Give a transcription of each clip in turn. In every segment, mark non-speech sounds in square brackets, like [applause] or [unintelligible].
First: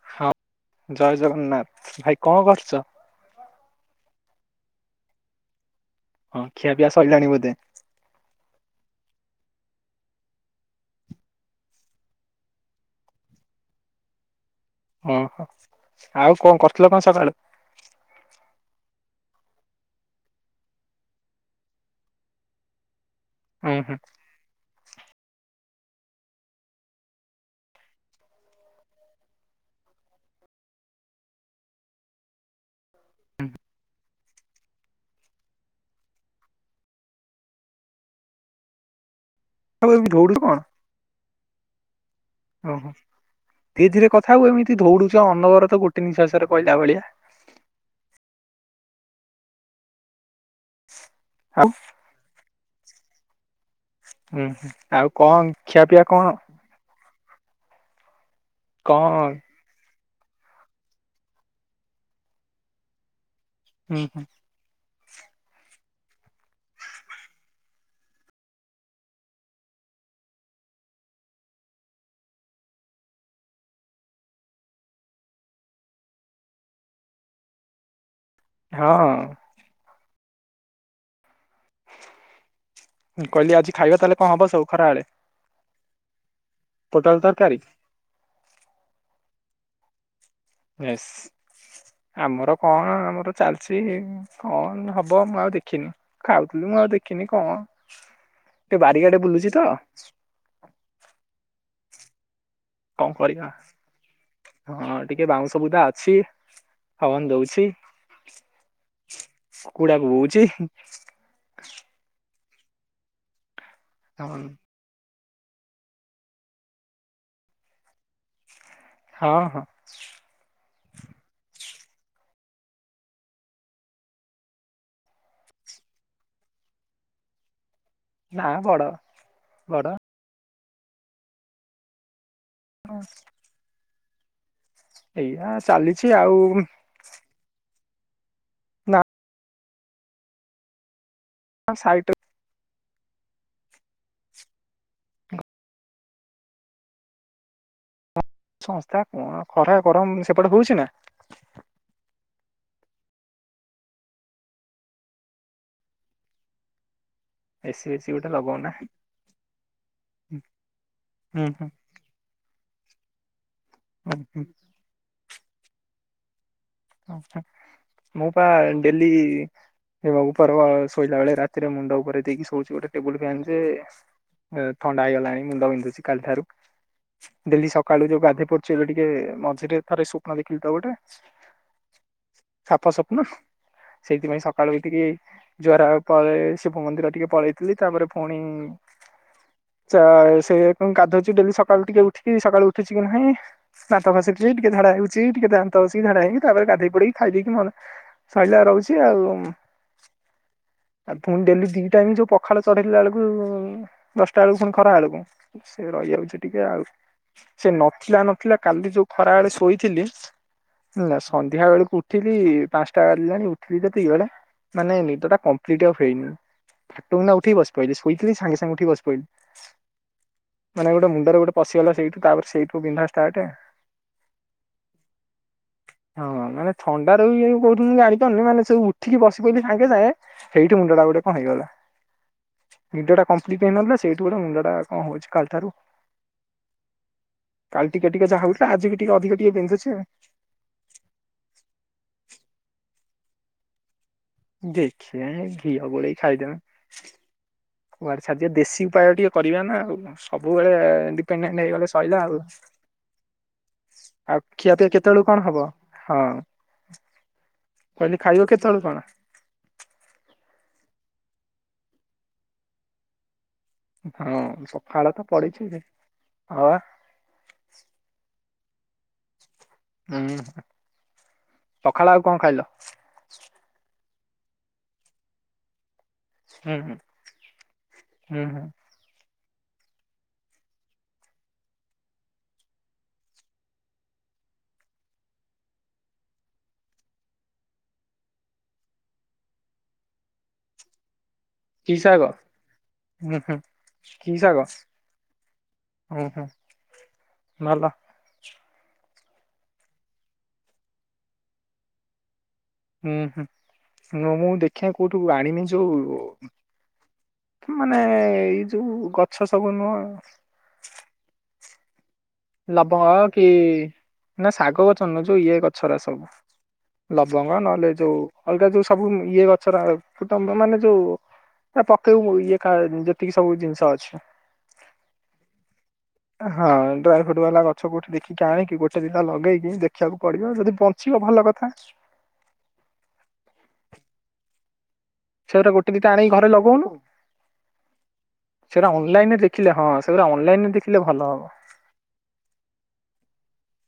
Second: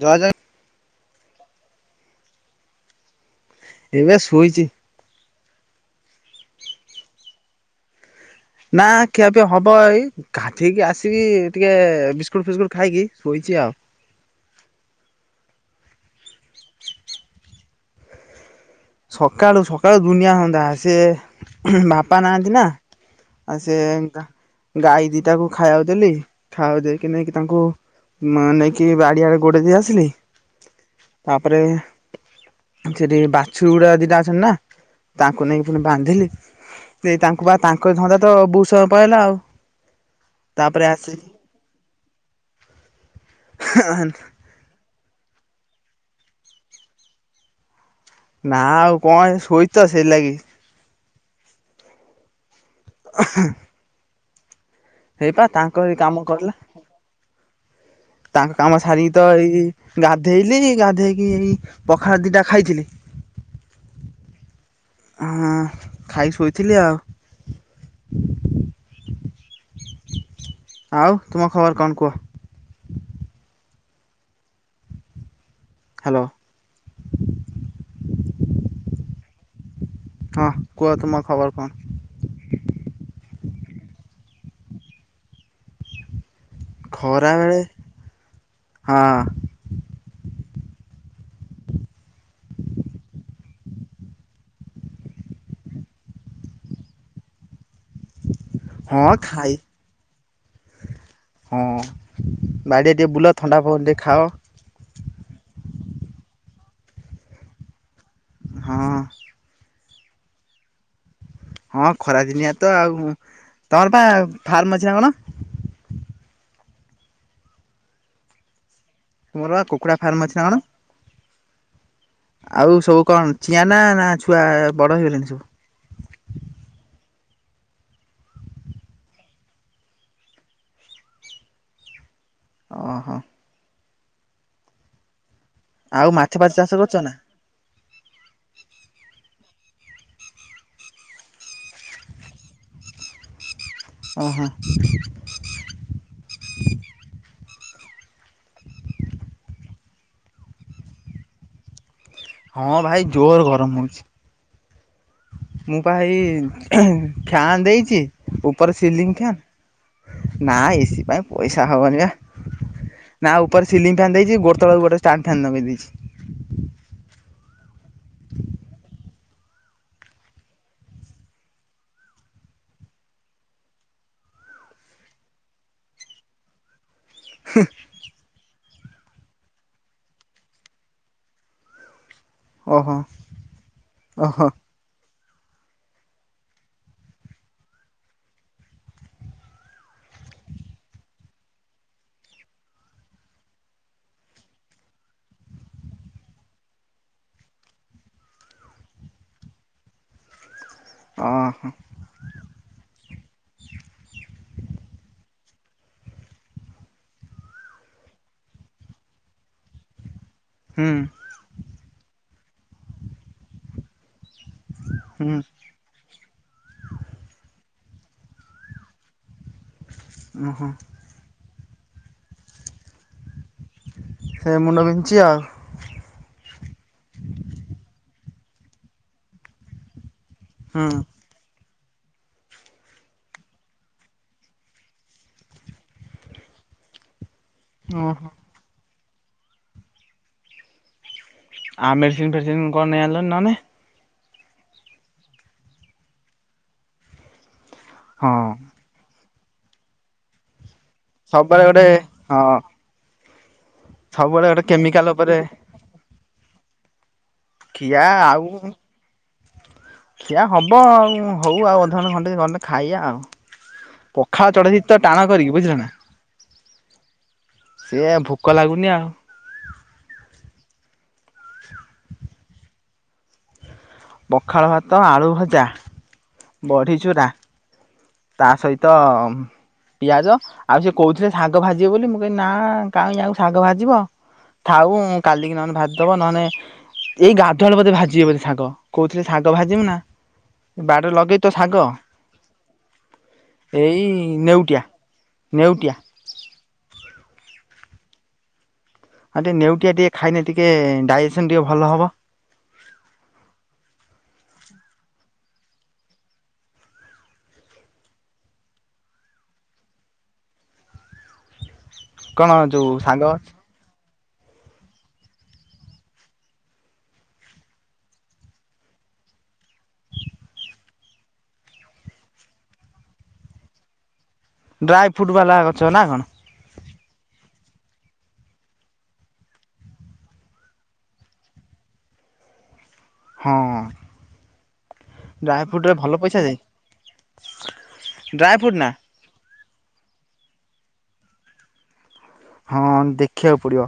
ଜୟ ଜଗ ହଁ ଜୟ ଜଗନ୍ନାଥ -ଭାଇ କଣ କରୁଚ? ଏବେ ଶୋଇଚି। ହଁ ଖିଆ ପିଆ ସଇଲାଣି ବୋଧେ? ନା ଖିଆ ପିଆ ହବ ଏଇ ଗାଧେଇକି ଆସିକି ଟିକେ ବିସ୍କୁଟ୍ ଫିସ୍କୁଟ୍ ଖାଇକି ଶୋଇଚି ଆଉ। ଓହୋ ଆଉ କଣ କରିଥିଲ କଣ ସକାଳୁ? ସକାଳୁ- ସକାଳୁ ଦୁନିଆ ଧନ୍ଦା ସେ ବାପା ନାହାଁନ୍ତି ନା ଆଉ ସେ ଉଁ ହୁଁ ଗା- ଗାଈ ଦିଟାକୁ ଖାଇବାକୁ ଦେଲି ଖାଇବାକୁ ଦେଇକି ନେଇକି ତାଙ୍କୁ ମା ନେଇକି ବାଡି ଆଡେ ଗୋଡେଇ ଦେଇ ଆସିଲେ ତାପରେ ସେଠି ବାଛୁରୀ ଗୁଡା ଦିଟା ଅଛନ୍ତି ନା ତାଙ୍କୁ ନେଇକି ଫୁଣି ବାନ୍ଧିଲି ଏ ତାଙ୍କୁ ବା ତାଙ୍କ ଧନ୍ଦା ତ ବହୁତ୍ ସମୟ ପଳେଇଲା ଆଉ। ଆବେ ଏମିତି ଦଉଡୁଚୁ କଣ୍। ତାପରେ ଆସି ଓହୋ ଧୀରେ ଧୀରେ କଥା ହୁଅ ଏମିତି ଦଉଡୁଚ ଅନବରତ ଗୋଟେ ନିଶ୍ୱାସରେ କହିଲା ଭଳିଆ। ନା ଆଉ କଣ ଏ ଶୋଇଚି ତ ସେଇଲାଗି। [inaudible] [inaudible] ହୁଁ -ଆଉ ହେଇପା କଣ୍ ଖିଆ ତାଙ୍କରି ପିଆ କାମ କଣ? କରିଲା ତାଙ୍କ କାମ କଣ ସାରିକି ତ ହୁଁ ଏଇ ଗାଧେଇଲି ଗାଧେଇକି ଏଇ ପଖାଳ ଦିଟା ଖାଇଥିଲି ହୁଁ -ହୁଁ। ହୁଁ- ଖାଇକି ଶୋଇଥିଲି ଆଉ। ଆଉ ତୁମ ଖବର୍ କଣ୍ କୁହ? ହ୍ୟାଲୋ। ହଁ। ହଁ କୁହ ତୁମର ଖବର କଣ? ହଁ, କହିଲି ଆଜି ଖାଇବା ତାହେଲେ କଣ ହବ ସବୁ ଖରାବେଳେ? ପୋଟଳ ତରକାରୀ ଖରାବେଳେ ହଁ ଏସ ଆମର କଣ ଆମର ଚାଲିଛି କଣ ହବ ମୁଁ ଆଉ ଦେଖିନି ଖାଉଥିଲି, ମୁଁ ଆଉ ଦେଖିନି କଣ [inaudible] ଟିକେ ବାରିଆଡେ ଖାଇ ବୁଲୁଚି ତ। ହଁ ବାଡ଼ିଆଡେ କଣ ଟିକେ ବୁଲ, କରିବା। ଥଣ୍ଡା ପବନ ଟିକେ ଖାଅ। ହଁ ଟିକେ ବାଉଁଶବୁଦା ଅଛି, ପବନ ଦଉଛି। ହଁ। କୁକୁଡା ବୋବଉଛି? ହଁ ଖରା ଦିନିଆ ତ ଆଉ, ତମର ପା ହଁ ଫାର୍ମ ଅଛି ନା କଣ? ହଁ ତୁମର ହଁ ବା କୁକୁଡ଼ା ଫାର୍ମ ଅଛି ନା କଣ? ଆଉ ସବୁ କଣ, ଚିଆଁ ନା ନା ଛୁଆ ବଡ ହେଇଗଲେଣି ସବୁ? ନା ବଡ ବଡ। ଓ- ହଁ। ଏଇଆ ଚାଲିଛି ଆଉ କରୁଚ ନା? ନା। ହଁ ସାଇଟ ଓ ହୋ। ସଂସ୍ଥା କଣ, ଖରା ଗରମ ସେପଟେ ହଉଛି ନା? ହଁ ଭାଇ ଜୋରେ ଗରମ ହଉଛି। ମୁଁ ପା ଏଇ ଫ୍ୟାନ୍ ଏସି ଦେଇଚି, ଫେସି ଗୋଟେ ଲଗଉନା। ଉପର ସିଲିଂ ହୁଁ ଫ୍ୟାନ୍ ନାଇଁ ଏସି ପାଇଁ ହୁଁ ପଇସା ହୁଁ ହବନି ବା। ନା ଉପରେ ସିଲିଙ୍ଗ ଫ୍ୟାନ୍ ହୁଁ ଦେଇଛି, ଗୋଡ଼ ତଳକୁ ଗୋଟେ ଷ୍ଟାଣ୍ଡ ଫ୍ୟାନ୍ ନଗେଇ ଦେଇଛି। ମୁଁ ପା ଡେଲି ଏ ବା ଉପର ସୋଇଲା ବେଳେ ରାତିରେ ମୁଣ୍ଡ ଉପରେ ଦେଇକି ଶୋଉଛି, ଗୋଟେ ଟେବୁଲ ଫ୍ୟାନ୍ ଯେ ଥଣ୍ଡା ହେଇଗଲାଣି, ମୁଣ୍ଡ ବିିନ୍ଧୁଛି କାଲି ଠାରୁ। ଡେଲି ସକାଳୁ ଯୋଉ ଗାଧୋଇ ପଡୁଛି, ଏବେ ଟିକେ ମଝିରେ ଥରେ ସ୍ୱପ୍ନ ଦେଖିଲୁ ତ ଗୋଟେ ସାଫ ଓହୋ ସ୍ୱପ୍ନ, ସେଇଥିପାଇଁ ଓହୋ ସକାଳୁ ଉଠିକି ଜରା ପରେ ଶିବ ମନ୍ଦିର ଟିକେ ପଳେଇଥିଲି, ତାପରେ ପୁଣି ସେ କଣ ଗାଧୁଉଛି ଡେଲି ସକାଳୁ ଟିକେ ଉଠିକି, ସକାଳୁ ଉଠୁଛି କି ନାହିଁ? ଦାନ୍ତ ଘଷିଲି ଟିକେ ଝାଡ଼ା ହେଉଚି ଟିକେ ଦାନ୍ତ ଘଷିକି ଝାଡ଼ା ଯାଇ ତାପରେ ଗାଧେଇ ପଡକି ଖାଇ ଦେଇକି, ମୋର ସଇଲା ରହୁଛି ଆଉ। ଆ ପୁଣି ଓହୋ ଡେଲି ଦି ଟାଇମ୍ ଯୋଉ ପ ଖାଳ ଚଢେଇଲା ବେଳକୁ, ଦଶଟା ବେଳକୁ, ପୁଣି ଖରା ବେଳକୁ, ସେ ରହିଯାଉଛି ଟିକେ ଆଉ। ସେ ନଥିଲା ନଥିଲା କାଲି ଯୋଉ ଖରାବେଳେ ଶୋଇଥିଲି ହୁଁ ହେଲା ସନ୍ଧ୍ୟା ବେଳକୁ ଉଠିଲି, ପାଞ୍ଚଟା ବାଜିଲାଣି ଉଠିଲି ଯେତିକିବେଳେ ମାନେ ହୁଁ ନିଦଟା କ କଂପ୍ଲିଟ୍ ଆଉ ହେଇନି, ଫଟକିନା ଉଠିକି ବସି ପଇଲି ଶୋଇଥିଲି ସାଙ୍ଗେ ସାଙ୍ଗେ ଉଠି ବସି ପଇଲି। ଓ ହୋ। ମାନେ ଗୋଟେ ମୁଣ୍ଡରେ ଗୋଟେ ପଶିଗଲା, ସେଇଠୁ ତାରେ ସେଇଠୁ ବିନ୍ଧା ଷ୍ଟାର୍ଟ। ସେଇଆ ମୁଣ୍ଡ ବିନ୍ଧୁଚି ଆଉ। ହଁ ମାନେ ଥଣ୍ଡାରୁ କି କୋଉଥିରୁ ଜାଣି ପାରୁନି, ମାନେ ସବୁ ଉଠିକି ବସି ପଇଲି ସାଙ୍ଗେ ସାଙ୍ଗେ ସେଇଠି ହୁଁ ମୁଣ୍ଡଟା ଗୋଟେ କଣ ହେଇଗଲା? ନିଦଟା କଂପ୍ଲିଟ୍ ହେଇନଥିଲା, ସେଇଠୁ ଗୋଟେ ମୁଣ୍ଡଟା କଣ ହଉଛି କାଲିଠାରୁ। [inaudible] କାଲି ଟିକେ ଓହୋ ଟିକେ ଯାହା ହଉଥିଲା ଆଜି କି ଟିକେ ଅଧିକ ଟିକେ ବିନ୍ଧୁଛି। ଆଉ ମେଡ଼ିସିନ ଫେଡି଼ସିନ କଣ ନେଇ ଆଣିଲନି ନହେଲେ? ଦେଖିବା ଏଇ ଘିଅ ଗୋଳେଇକି ଖାଇଦବା କୁଆଡ଼େ ହଁ ଛାଡ଼ି ଯିବ। ଦେଶୀ ଉପାୟ ଟିକେ କରିବା ନା ଆଉ ସବୁବେଳେ ଡିପେଣ୍ଡେଣ୍ଟ ସବୁବେଳେ ଗୋଟେ ହେଇଗଲେ ସରିଲା ଆଉ। ହଁ ଆଉ ସବୁବେଳେ ଗୋଟେ ଖିଆ ପିଆ କେମିକାଲ କେତେବେଳ କୁ ଉପରେ କଣ ହବ ହଁ? ଖିଆ କହିଲି ଖାଇବ ଆଉ କେତେବେଳେ କଣ? ଖିଆ ହବ ଆଉ ହଉ ଆଉ ଅଧ ଘଣ୍ଟେ ଘଣ୍ଟେ ଗଲେ ଖାଇବା ଆଉ। ପଖାଳ ଚଢ଼େଇ ହଁ ଦେଇଚି ତ ପଖାଳ ଟାଣ କରିକି ପଡିଛି ବୁଝିଲ ନା ଆଉ ସିଏ ଭୋକ ଲାଗୁନି ଆଉ। ହୁଁ ପଖାଳ ଆଉ କଣ ଖାଇଲ? ପଖାଳ ଭାତ ଆଳୁ ଭଜା ହୁଁ ହୁଁ ବଢ଼ି ଚୁରା ହୁଁ ତା ହୁଁ ସହିତ ତ ପିଆଜ ଆଉ ସେ କହୁଥିଲେ ଶାଗ ଭାଜିବେ ବୋଲି ମୁଁ କହିଲି ନା କାହିଁ ଆଉ ଶାଗ ଭାଜିବ ଥାଉ କାଲିକି ନହେଲେ ଭାଜିଦବ ନହେଲେ ଏଇ ଗାଧୁଆ ବେଳକୁ ବୋଧେ ଭାଜିବେ ବୋଲି ଶାଗ। କହୁଥିଲେ ଶାଗ ଭାଜିିବୁ ନା ବାଡ଼ିରେ ଲଗେଇ ତ ଶାଗ ହୁଁ ହୁଁ ଏଇ ନେଉଟିଆ ନେଉଟିଆ। ଓ ହୁଁ ଭଲ। ଆଉ ଟିକେ ନେଉଟିିଆ ଟିକେ ଖାଇଲେ ଟିକେ ଡାଇଜେସନ୍ ଟିକେ ଭଲ ହେବ। ହୁଁ ହୁଁ ମୁଁ ଦେଖେ କୋଉଠୁ ଆଣବି ଯୋଉ ମାନେ ଏଇ ଯୋଉ ଗଛ ସବୁ ନୁହଁ କଣ ଯୋଉ ଲବଙ୍ଗ ଶାଗ କି ନା ଶାଗ ନୁହଁ ଯୋଉ ଇଏ ଗଛଗୁଡ଼ା ସବୁ ଲବଙ୍ଗ ନହେଲେ ଯୋଉ ଅଲଗା ଯୋଉ ସବୁ ଇଏ ଗଛଗୁଡ଼ା କୁଟୁମ୍ବ ମାନେ ଯୋଉ ନା ପକେଇବୁ ଇଏ ଯେତିକି ସବୁ ଜିନିଷ ଅଛି। ଡ୍ରାଇ ଫ୍ରୁଟ୍ ବାଲା ଗଛ ନା କଣ? ହଁ ଡ୍ରାଇ ଫ୍ରୁଟ୍ ବାଲା ଗଛ କୋଉଠି ଦେଖିକି ଆଣିକି ଗୋଟେ ଦିଟା ଲଗେଇକି ଦେଖିବାକୁ ପଡ଼ିବ ଯଦି ବଞ୍ଚିବ ଭଲ କଥା। ହଁ। ଡ୍ରାଇ ସେଟା ଗୋଟେ ଫ୍ରୁଟରେ ଦିଟା ଭଲ ଆଣିକି ପଇସା ଘରେ ଯାଏ ଲଗଉନୁ ଡ୍ରାଇ ଫ୍ରୁଟ୍ ନା ସେଟା ଅନଲାଇନ ରେ ଦେଖିଲେ ହଁ ସେଗୁଡ଼ା ଅନଲାଇନ ରେ ଦେଖିଲେ ଭଲ ହବ। ହଁ ଦେଖିବାକୁ ପଡିବ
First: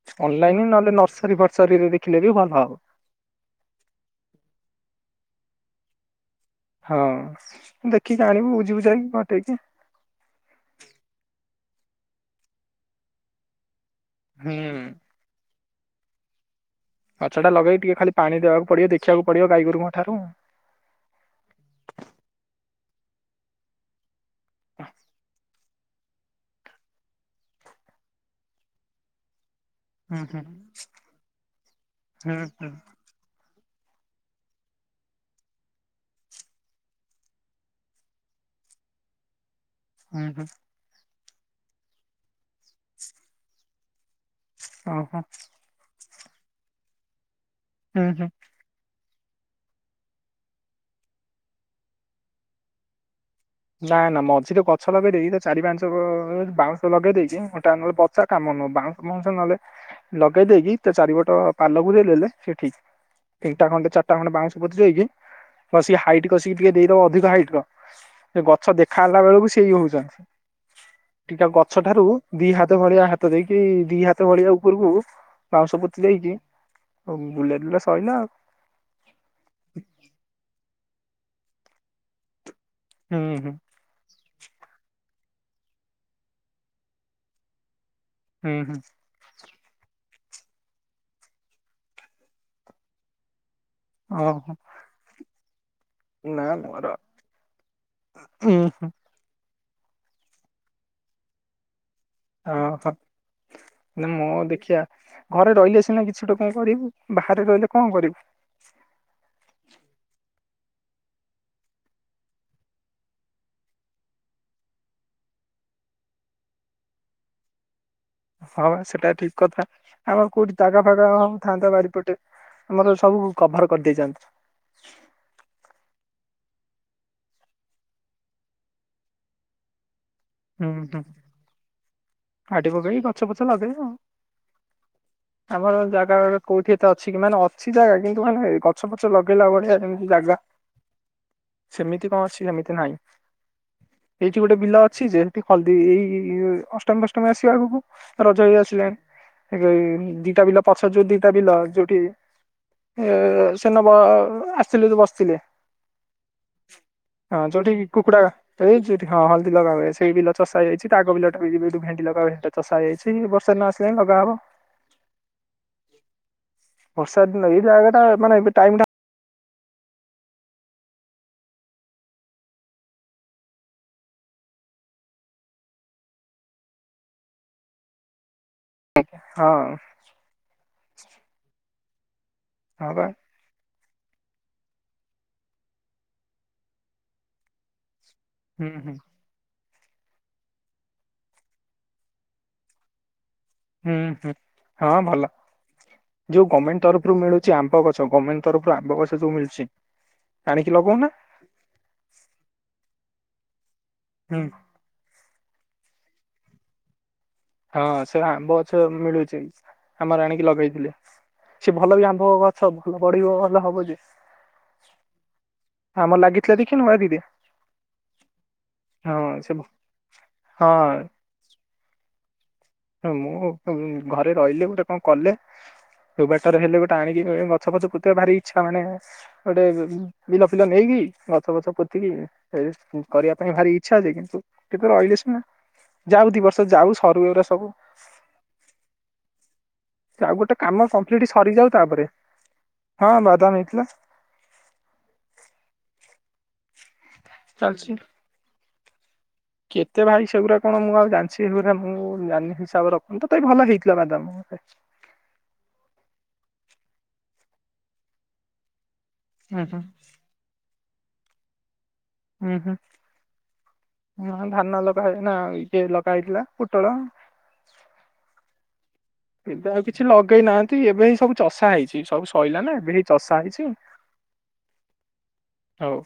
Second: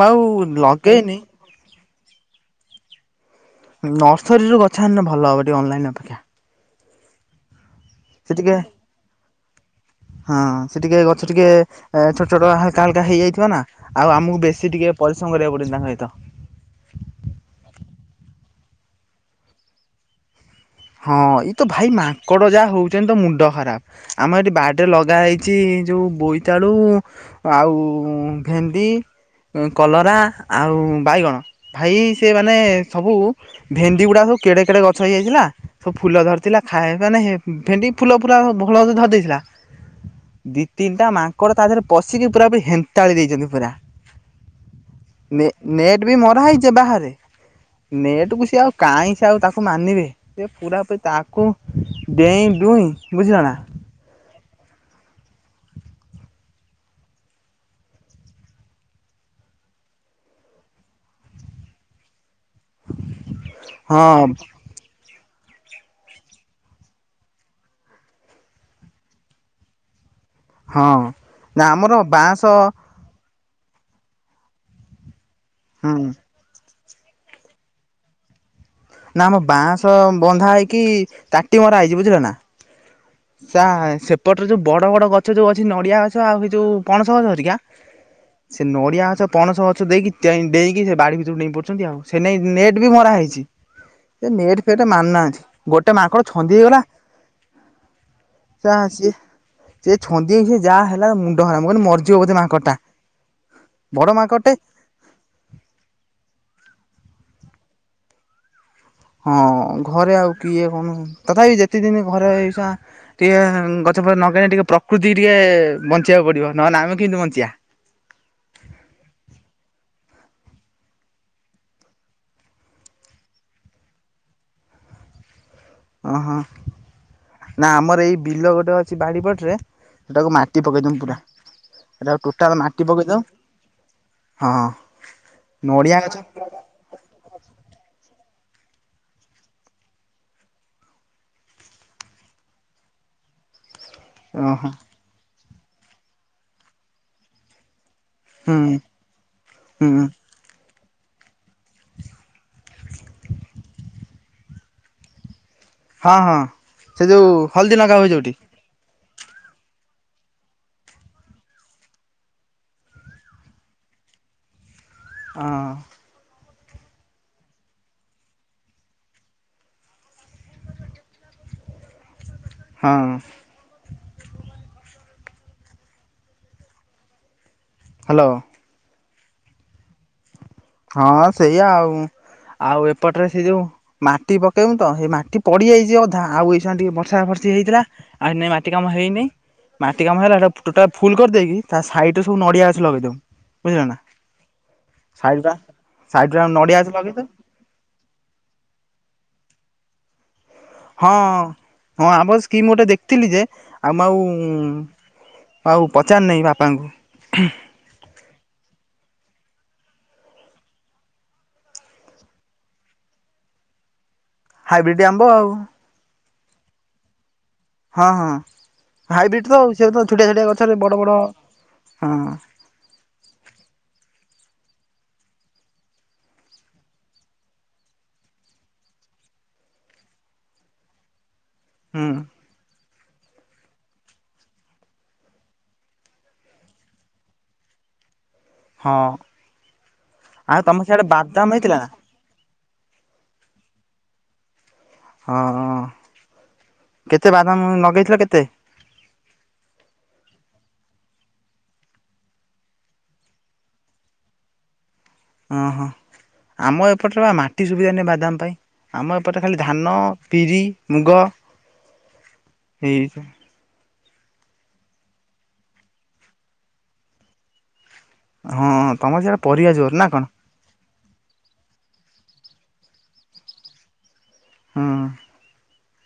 ମୁଁ ଆଉ ଅନଲାଇନ ହିଁ ନହେଲେ ଲଗେଇନି ନର୍ସରୀ ଫର୍ସରୀରେ ଦେଖିଲେ ବି ଭଲ ହବ। ନର୍ସରୀରୁ ଗଛ ଆଣିଲେ ଭଲ ହେବ ଟିକେ ଅନଲାଇନ୍ ଅପେକ୍ଷା। ହଁ ଦେଖିକି ସେ ଆଣିବୁ ଟିକେ ବୁଝି ବୁଝାକି କଣ ଠିକ୍। ହଁ ସେ ଟିକେ ଗଛ ଟିକେ ଛୋଟ ଛୋଟ ହାଲକା ହାଲକା ହେଇଯାଇଥିବ ନା ଆଉ ଆମକୁ ବେଶୀ ହୁଁ। ଟିକେ ପରିଶ୍ରମ କରିବାକୁ ପଡ଼ିବନି ତାଙ୍କ ସହିତ। ଗଛ ଟା ଲଗେଇ ଟିକେ ଖାଲି ପାଣି ଦେବାକୁ ପଡ଼ିବ ଦେଖିବାକୁ ପଡ଼ିବ ଗାଈଗୋରୁଙ୍କ ଠାରୁ। ହଁ ଏଇ ତ ଭାଇ ମାଙ୍କଡ଼ ଯାହା ହଉଛନ୍ତି ତ ମୁଣ୍ଡ ଖରାପ ଆମର ଏଠି ବାଡ଼ିରେ ଲଗା ହେଇଛି ଯୋଉ ବୋଇତାଳୁ ଆଉ ଭେଣ୍ଡି କଲରା ହୁଁ ହୁଁ ଆଉ ବାଇଗଣ ଭାଇ ହୁଁ ସେ ମାନେ ହୁଁ ସବୁ ଭେଣ୍ଡି ଗୁଡ଼ା ସବୁ କେଡ଼େ କେଡ଼େ ଗଛ ହେଇଯାଇଥିଲା। ସବୁ ଫୁଲ ଧରିଥିଲା ଖାଏ ମାନେ ଭେଣ୍ଡି ଫୁଲ ପୁରା ଭଲସେ ଧରି ଦେଇଥିଲା ହୁଁ ହୁଁ। ଦି ତିନିଟା ମାଙ୍କଡ଼ ତା ଦେହରେ ପଶିକି ପୁରା ପୁରି ହେନ୍ତାଳି ଦେଇଛନ୍ତି ପୁରା। ଓହୋଃ। ନେ ନେଟ୍ ବି ମରା ହେଇଛି ବାହାରେ ହୁଁ ହୁଁ। ନେଟ୍ କୁ ସିଏ ଆଉ କାହିଁ ସିଏ ଆଉ ତାକୁ ମାନିବେ। ସେ ପୁରାପରି ତାକୁ ଡେଇଁ ଡୁଇଁ ବୁଝିଲ ନା ନା ନା ମଝିରେ ଗଛ ଲଗେଇଦେଇକି ତ ଚାରି ପାଞ୍ଚ ବାଉଁଶ ଲଗେଇ ଦେଇେଇକି ଗୋଟା ନହେଲେ କାମ ନୁହଁ ବାଉଁଶ ବାଉଁଶ ନହେଲେ ଲଗେଇ ଦେଇେଇକି ତା ଚାରିପଟ ପାଲ ବୁଲେଇ ଦେଲେ ସେ ଠିକ୍ କେଇଟା ଖଣ୍ଡେ ହଁ ଚାରଟା ଖଣ୍ଡେ ବାଉଁଶ ବୁଜି ଦେଇକି କସିକି ହାଇଟ୍ କସିକି ଟିକେ ଦେଇଦବ ଅଧିକ ହାଇଟ୍ ର ସେ ଗଛ ଦେଖା ହେଲା ବେଳକୁ ସେଇ ହଉଛନ୍ତି ହଁ ଟିକେ ନା ଗଛ ଆମର ଠାରୁ ବାଁଶ ଦି ହାତ ଭଳିଆ ହା ହାତ ଦେଇକି, ଦି ହାତ ଭଳିଆ ଉପରକୁ ବାଉଁଶ ହୁଁ ପୋତି ଦେଇକି ଅଉ ବୁଲେଇ ଦେଲେ ସଇଲା ଆଉ। ନା, ଆମ ବାଁସ ବନ୍ଧା ହେଇକି, ତାଟି ମରା ହେଇଛି। ବୁଝିଲ ନା! ହୁଁ ହୁଁ ସା ସେପଟରେ ଯୋଉ ବଡ ବଡ ଗଛ ଯୋଉ ଅଛି, ନଡିଆ ଗଛ ଆଉ, ହେ ଯଉ ପଣସ ଗଛ ହେରିକା ହୁଁ ସେ ହୁଁ ନଡିଆ ଅଛ ପଣସ ଗଛ ଦେଇକି ତେ ଡେଇଁକି, ସେ ବାଡ଼ି ଭିତରୁକୁ ଡେଇଁ ପଡୁଛନ୍ତି ଆଉ। ସେନେଇ ନେଟ୍ ବି ମରା ହେଇଛି। ଏ ଓହୋ ନେଟ୍ ଫେଟ୍ ମାନୁନାହାଁନ୍ତି, ଗୋଟେ ମାଙ୍କଡ ନା ଛନ୍ଦି ହେଇଗଲା। ମୋର ଉଁ ସା ସିଏ, ସିଏ ଛନ୍ଦି ହେଇକି ଯାହା ହେଲା, ମୁଣ୍ଡ ଖରାପ ମୁଁ କହିନି ମର ରି ଯିବ ବୋଧେ ମାଙ୍କଡ଼ଟା! ଓହୋ ନା ବଡ ମୁଁ ମାଙ୍କଡଟେ। ଦେଖିଆ ଘରେ ରହିଲେ ସିନା କିଛି ଗୋଟେ କଣ କରିବୁ? ବାହାରେ ରହିଲେ କଣ କରିବୁ? ହଁ, ଘରେ ଆଉ କିଏ କହୁନୁ? ତଥାପି ଯେତେ ଦିନ ଘରେ ଏଇସାଁ ଟିକେଁ ଗଛଫ ନଗେଇ, ଟିକେ ପ୍ରକୃତିକି ଟିକେ ବଞ୍ଚିବାକୁ ପଡ଼ିବ, ନହେନେ ଆମେ କେମିତି ବଞ୍ଚିବା? ହଁ, ବା ସେଟା ଠିକ୍ କଥା। ଆମର କୋଉଠି ଯାଗା ଫାଗା ହଁ ଥାନ୍ତା, ବାରିପଟେ। ଆମର ସବୁ କଭର କରିଦେଇଛନ୍ତି। ଅହଁ, ନା ଆମର ଏଇ ବିଲ ଗୋଟେ ଅଛି ବାଡିପଟରେ ହେଟାକୁ ମାଟି ହୁଁ ହୁଁ ପକେଇଦମୁଁ ପୂରା। ହେଟା କୁ ଟୋଟାଲ୍ ମାଟି ପକେଇ ଗଛ ଦଉଁ, ପଛ ଲଗେଇବା ଆଉ। ହଁ ଆମର ନଡିଆ ଜାଗା ଗଛ କୋଉଠି ଏତେ ଅଛି କି ମାନେ, ଅଛି ଜାଗା କିନ୍ତୁ ମାନେ ଗଛ ଫଛ ଲଗେଇଲା ଭଳିଆ ଏମିତି ଜାଗା ସେମିତି କଣ ଅଛି? ସେମିତି ନାହିଁ। ଏଇଠି ଗୋଟେ ଓହୋ ବିଲ ଅଛି ଯେ, ହେଠି ହଳଦୀ ଏଇ, ଅଷ୍ଟମୀ ଫଷ୍ଟମୀ ଆସିବ ଆଗକୁ ରଜ ହେଇ ହୁଁ ଆସିଲାଣି, ହୁଁ ଦିଟା ବିିଲ ପଛ ଜୋଉ ଦିଟା ବିିଲ ଯଉଠି ଏ ସେ ନବ ଆସିଥିଲେ, ତ ବସିଥିଲେ ହଁ, ହଁ, ସେ ଯୋଉ ହଳଦୀ ନଗା ହୁଏ ଯଉଠି ଏଇଚି ସେଠି ହଁ ହଳଦୀ ଲଗା ହୁଏ, ସେଇ ବିଲ ଚଷା ହେଇଯାଇଛି, ତା ଆଗ ବିଲ ଟାବି [unintelligible] ଭେଣ୍ଡି ଲଗା ହୁଏ, ହେଟା ଚଷାହେଇ ଯାଇଛି। ବର୍ଷା ଇନ ଆସିଲାଇଁ ଲଗା ହବ। ହଁ। ବର୍ଷା ଦିନ, ଏଇ ଜାଗା ଟା ମାନେ, ଏବେ ଟାଇମ୍ ଟା ହଁ। ହ୍ୟାଲୋ। ହଁ। ହଁ, ସେଇଆ ଆଉଁ। ଆଉ ହଁ ବା ଏପଟରେ ହେ ଯୋଉଁ ମାଟି ପକେଇବୁଁ ତ, ହେଇ ମାଟି ପଡିଯାଇଛି ଅଧା, ଆଉ ଏଇ ସୟାଁ ଟିକେ ବର୍ଷା ବର୍ଷି ହେଇଥିଲା। ଆଉ, ହେଇନେ ହୁଁ ମାଟି ହୁଁ କାମ ହେଇନେଇ ମାଟି କାମ ହେଲା, ହେଟା ଟୋଟାଲ୍ ଫୁଲ କରିଦେଇକି, ତା ସାଇଟ୍ ରେ ସବୁ ନଡିଆ ଗଛ ଲଗେଇଦେବୁ। ହୁଁ, ହୁଁ, ହଁ ଭଲ। ଟା ସାଇଡ ଟା ଯୋଉ ନଡିଆ ଗଭର୍ମେଣ୍ଟ ଗଛ ତରଫରୁ ଲଗେଇଦବୁ ମିଳୁ ଚି ଆମ୍ବ ଗଛ, ଗମେଣ୍ଟ ତରଫରୁ ଆମ୍ବ ଗଛ ଯୋଉ ମିଳୁଚି। ଆଣିିକି ଲଗଉଁ ହଁ, ହଁ ଆମ୍ବ ସ୍କିମ୍ ଗୋଟେ ଦେଖିଥିଲି ଯେ, ଆମ ଆଉଁ ହୁଁ ଆଉ, ପଚାରନେଇ ବାପାଙ୍କୁ। ହଁ, ସେ ଆମ୍ବ ଗଛ ଏବେ ମିଳୁଛି। ଆମର ଆଣିକି ଲଗେଇଥିଲେ। ସି ଭଲ ବି, ଆମ୍ଭ-ଅ ଗଛ। ଭଲ ବଢିବ, ଭଲ ହବ ଯେ ହାଇବ୍ରିଡ୍ ଆମ୍ବ ଆଉ। ଆମ୍ବ ଲାଗିଥିଲା ଦେଖିନୁ ବାରିରେ? ହଁ, ହଁ, ହାଇବ୍ରିଡ଼୍ ତ ଆଉ। ସେ ତ ଛୋଟିଆ ଛୋଟିଆ ଗଛରେ ବଡ଼ ହଁ ବଡ଼ ହଁ ହଁ, ମୁଁ ଘରେ ରହିଲେ ଗୋଟେ କଣ କଲେ ଯୋଉ ବାଟରେ ହେଲେ ଗୋଟେ ଆଣିକି ଗଛ ଫଛ ପୋତି ବାକୁ ଭାର ଇଚ୍ଛା ମାନେ ଗୋଟେ ବିଲ ଫିଲ ନେଇକି, ଗଛ ଫଛ ହୁଁ ପୋତିକି ରେଷ୍ଟ କରିବା ପାଇଁ ଭାରି ଇଚ୍ଛା ଯେ! କିନ୍ତୁ ରହିଲେ ସିନା, ଯାଉ ଦି ବର୍ଷ ଯାଉ ସରୁ ଏଉରା ସ ସବୁ ହଁ। ଆଉ ଗୋଟେ ତମ କାମ ସିଆଡେ କମ୍ପ୍ଲିଟ ବାଦାମ ସରିଯାଉ ହେଇଥିଲା ନା? ତାପରେ ହଁ ବାଦାମ ହେଇଥିଲା। ହଁଁ କେତେ ବାଦାମ ଚାଲିଛି। ଲଗେଇଥିଲ କେତେ। କେତେ ଭାଇ ସେଗୁରା କଣ ମୁଁ ଆଉ ଜାଣିଛି ମୁଁ ଜାନି ହିସାବ ରଖୁନି ତ ଥାବି ଭଲ ହେଇଥିଲା ବାଦାମ। ହ ହଁ ହଁ ଆମ ଏପଟରେ ବା ମାଟି ସୁବିଧା ନେ ବାଦାମ ପାଇଁ ଆମ ଏପଟେ ଖାଲି ହୁଁ ହୁଁ ଧାନ ପିରି ମୁଗ। ହୁଁ ଏଇ ହୁଁ ହଁ ଧାନ ଲଗା ହେ ନା ଇଏ ଲଗା ହେଇଥିଲା ପୋଟଳ। ହଁ ତମର ସିଆଡେ ଏବେ ପରିବା ଆଉ କିଛି ଜୋର ନା କଣ। ଲଗେଇ ନାହାନ୍ତି ଏବେ ହେଇ ସବୁ ଚର୍ଷା ହେଇଛି ସବୁ ସଇଲା ନା ବିରି ଚର୍ଷା ହେଇଛି। ହଁ। ହଉ।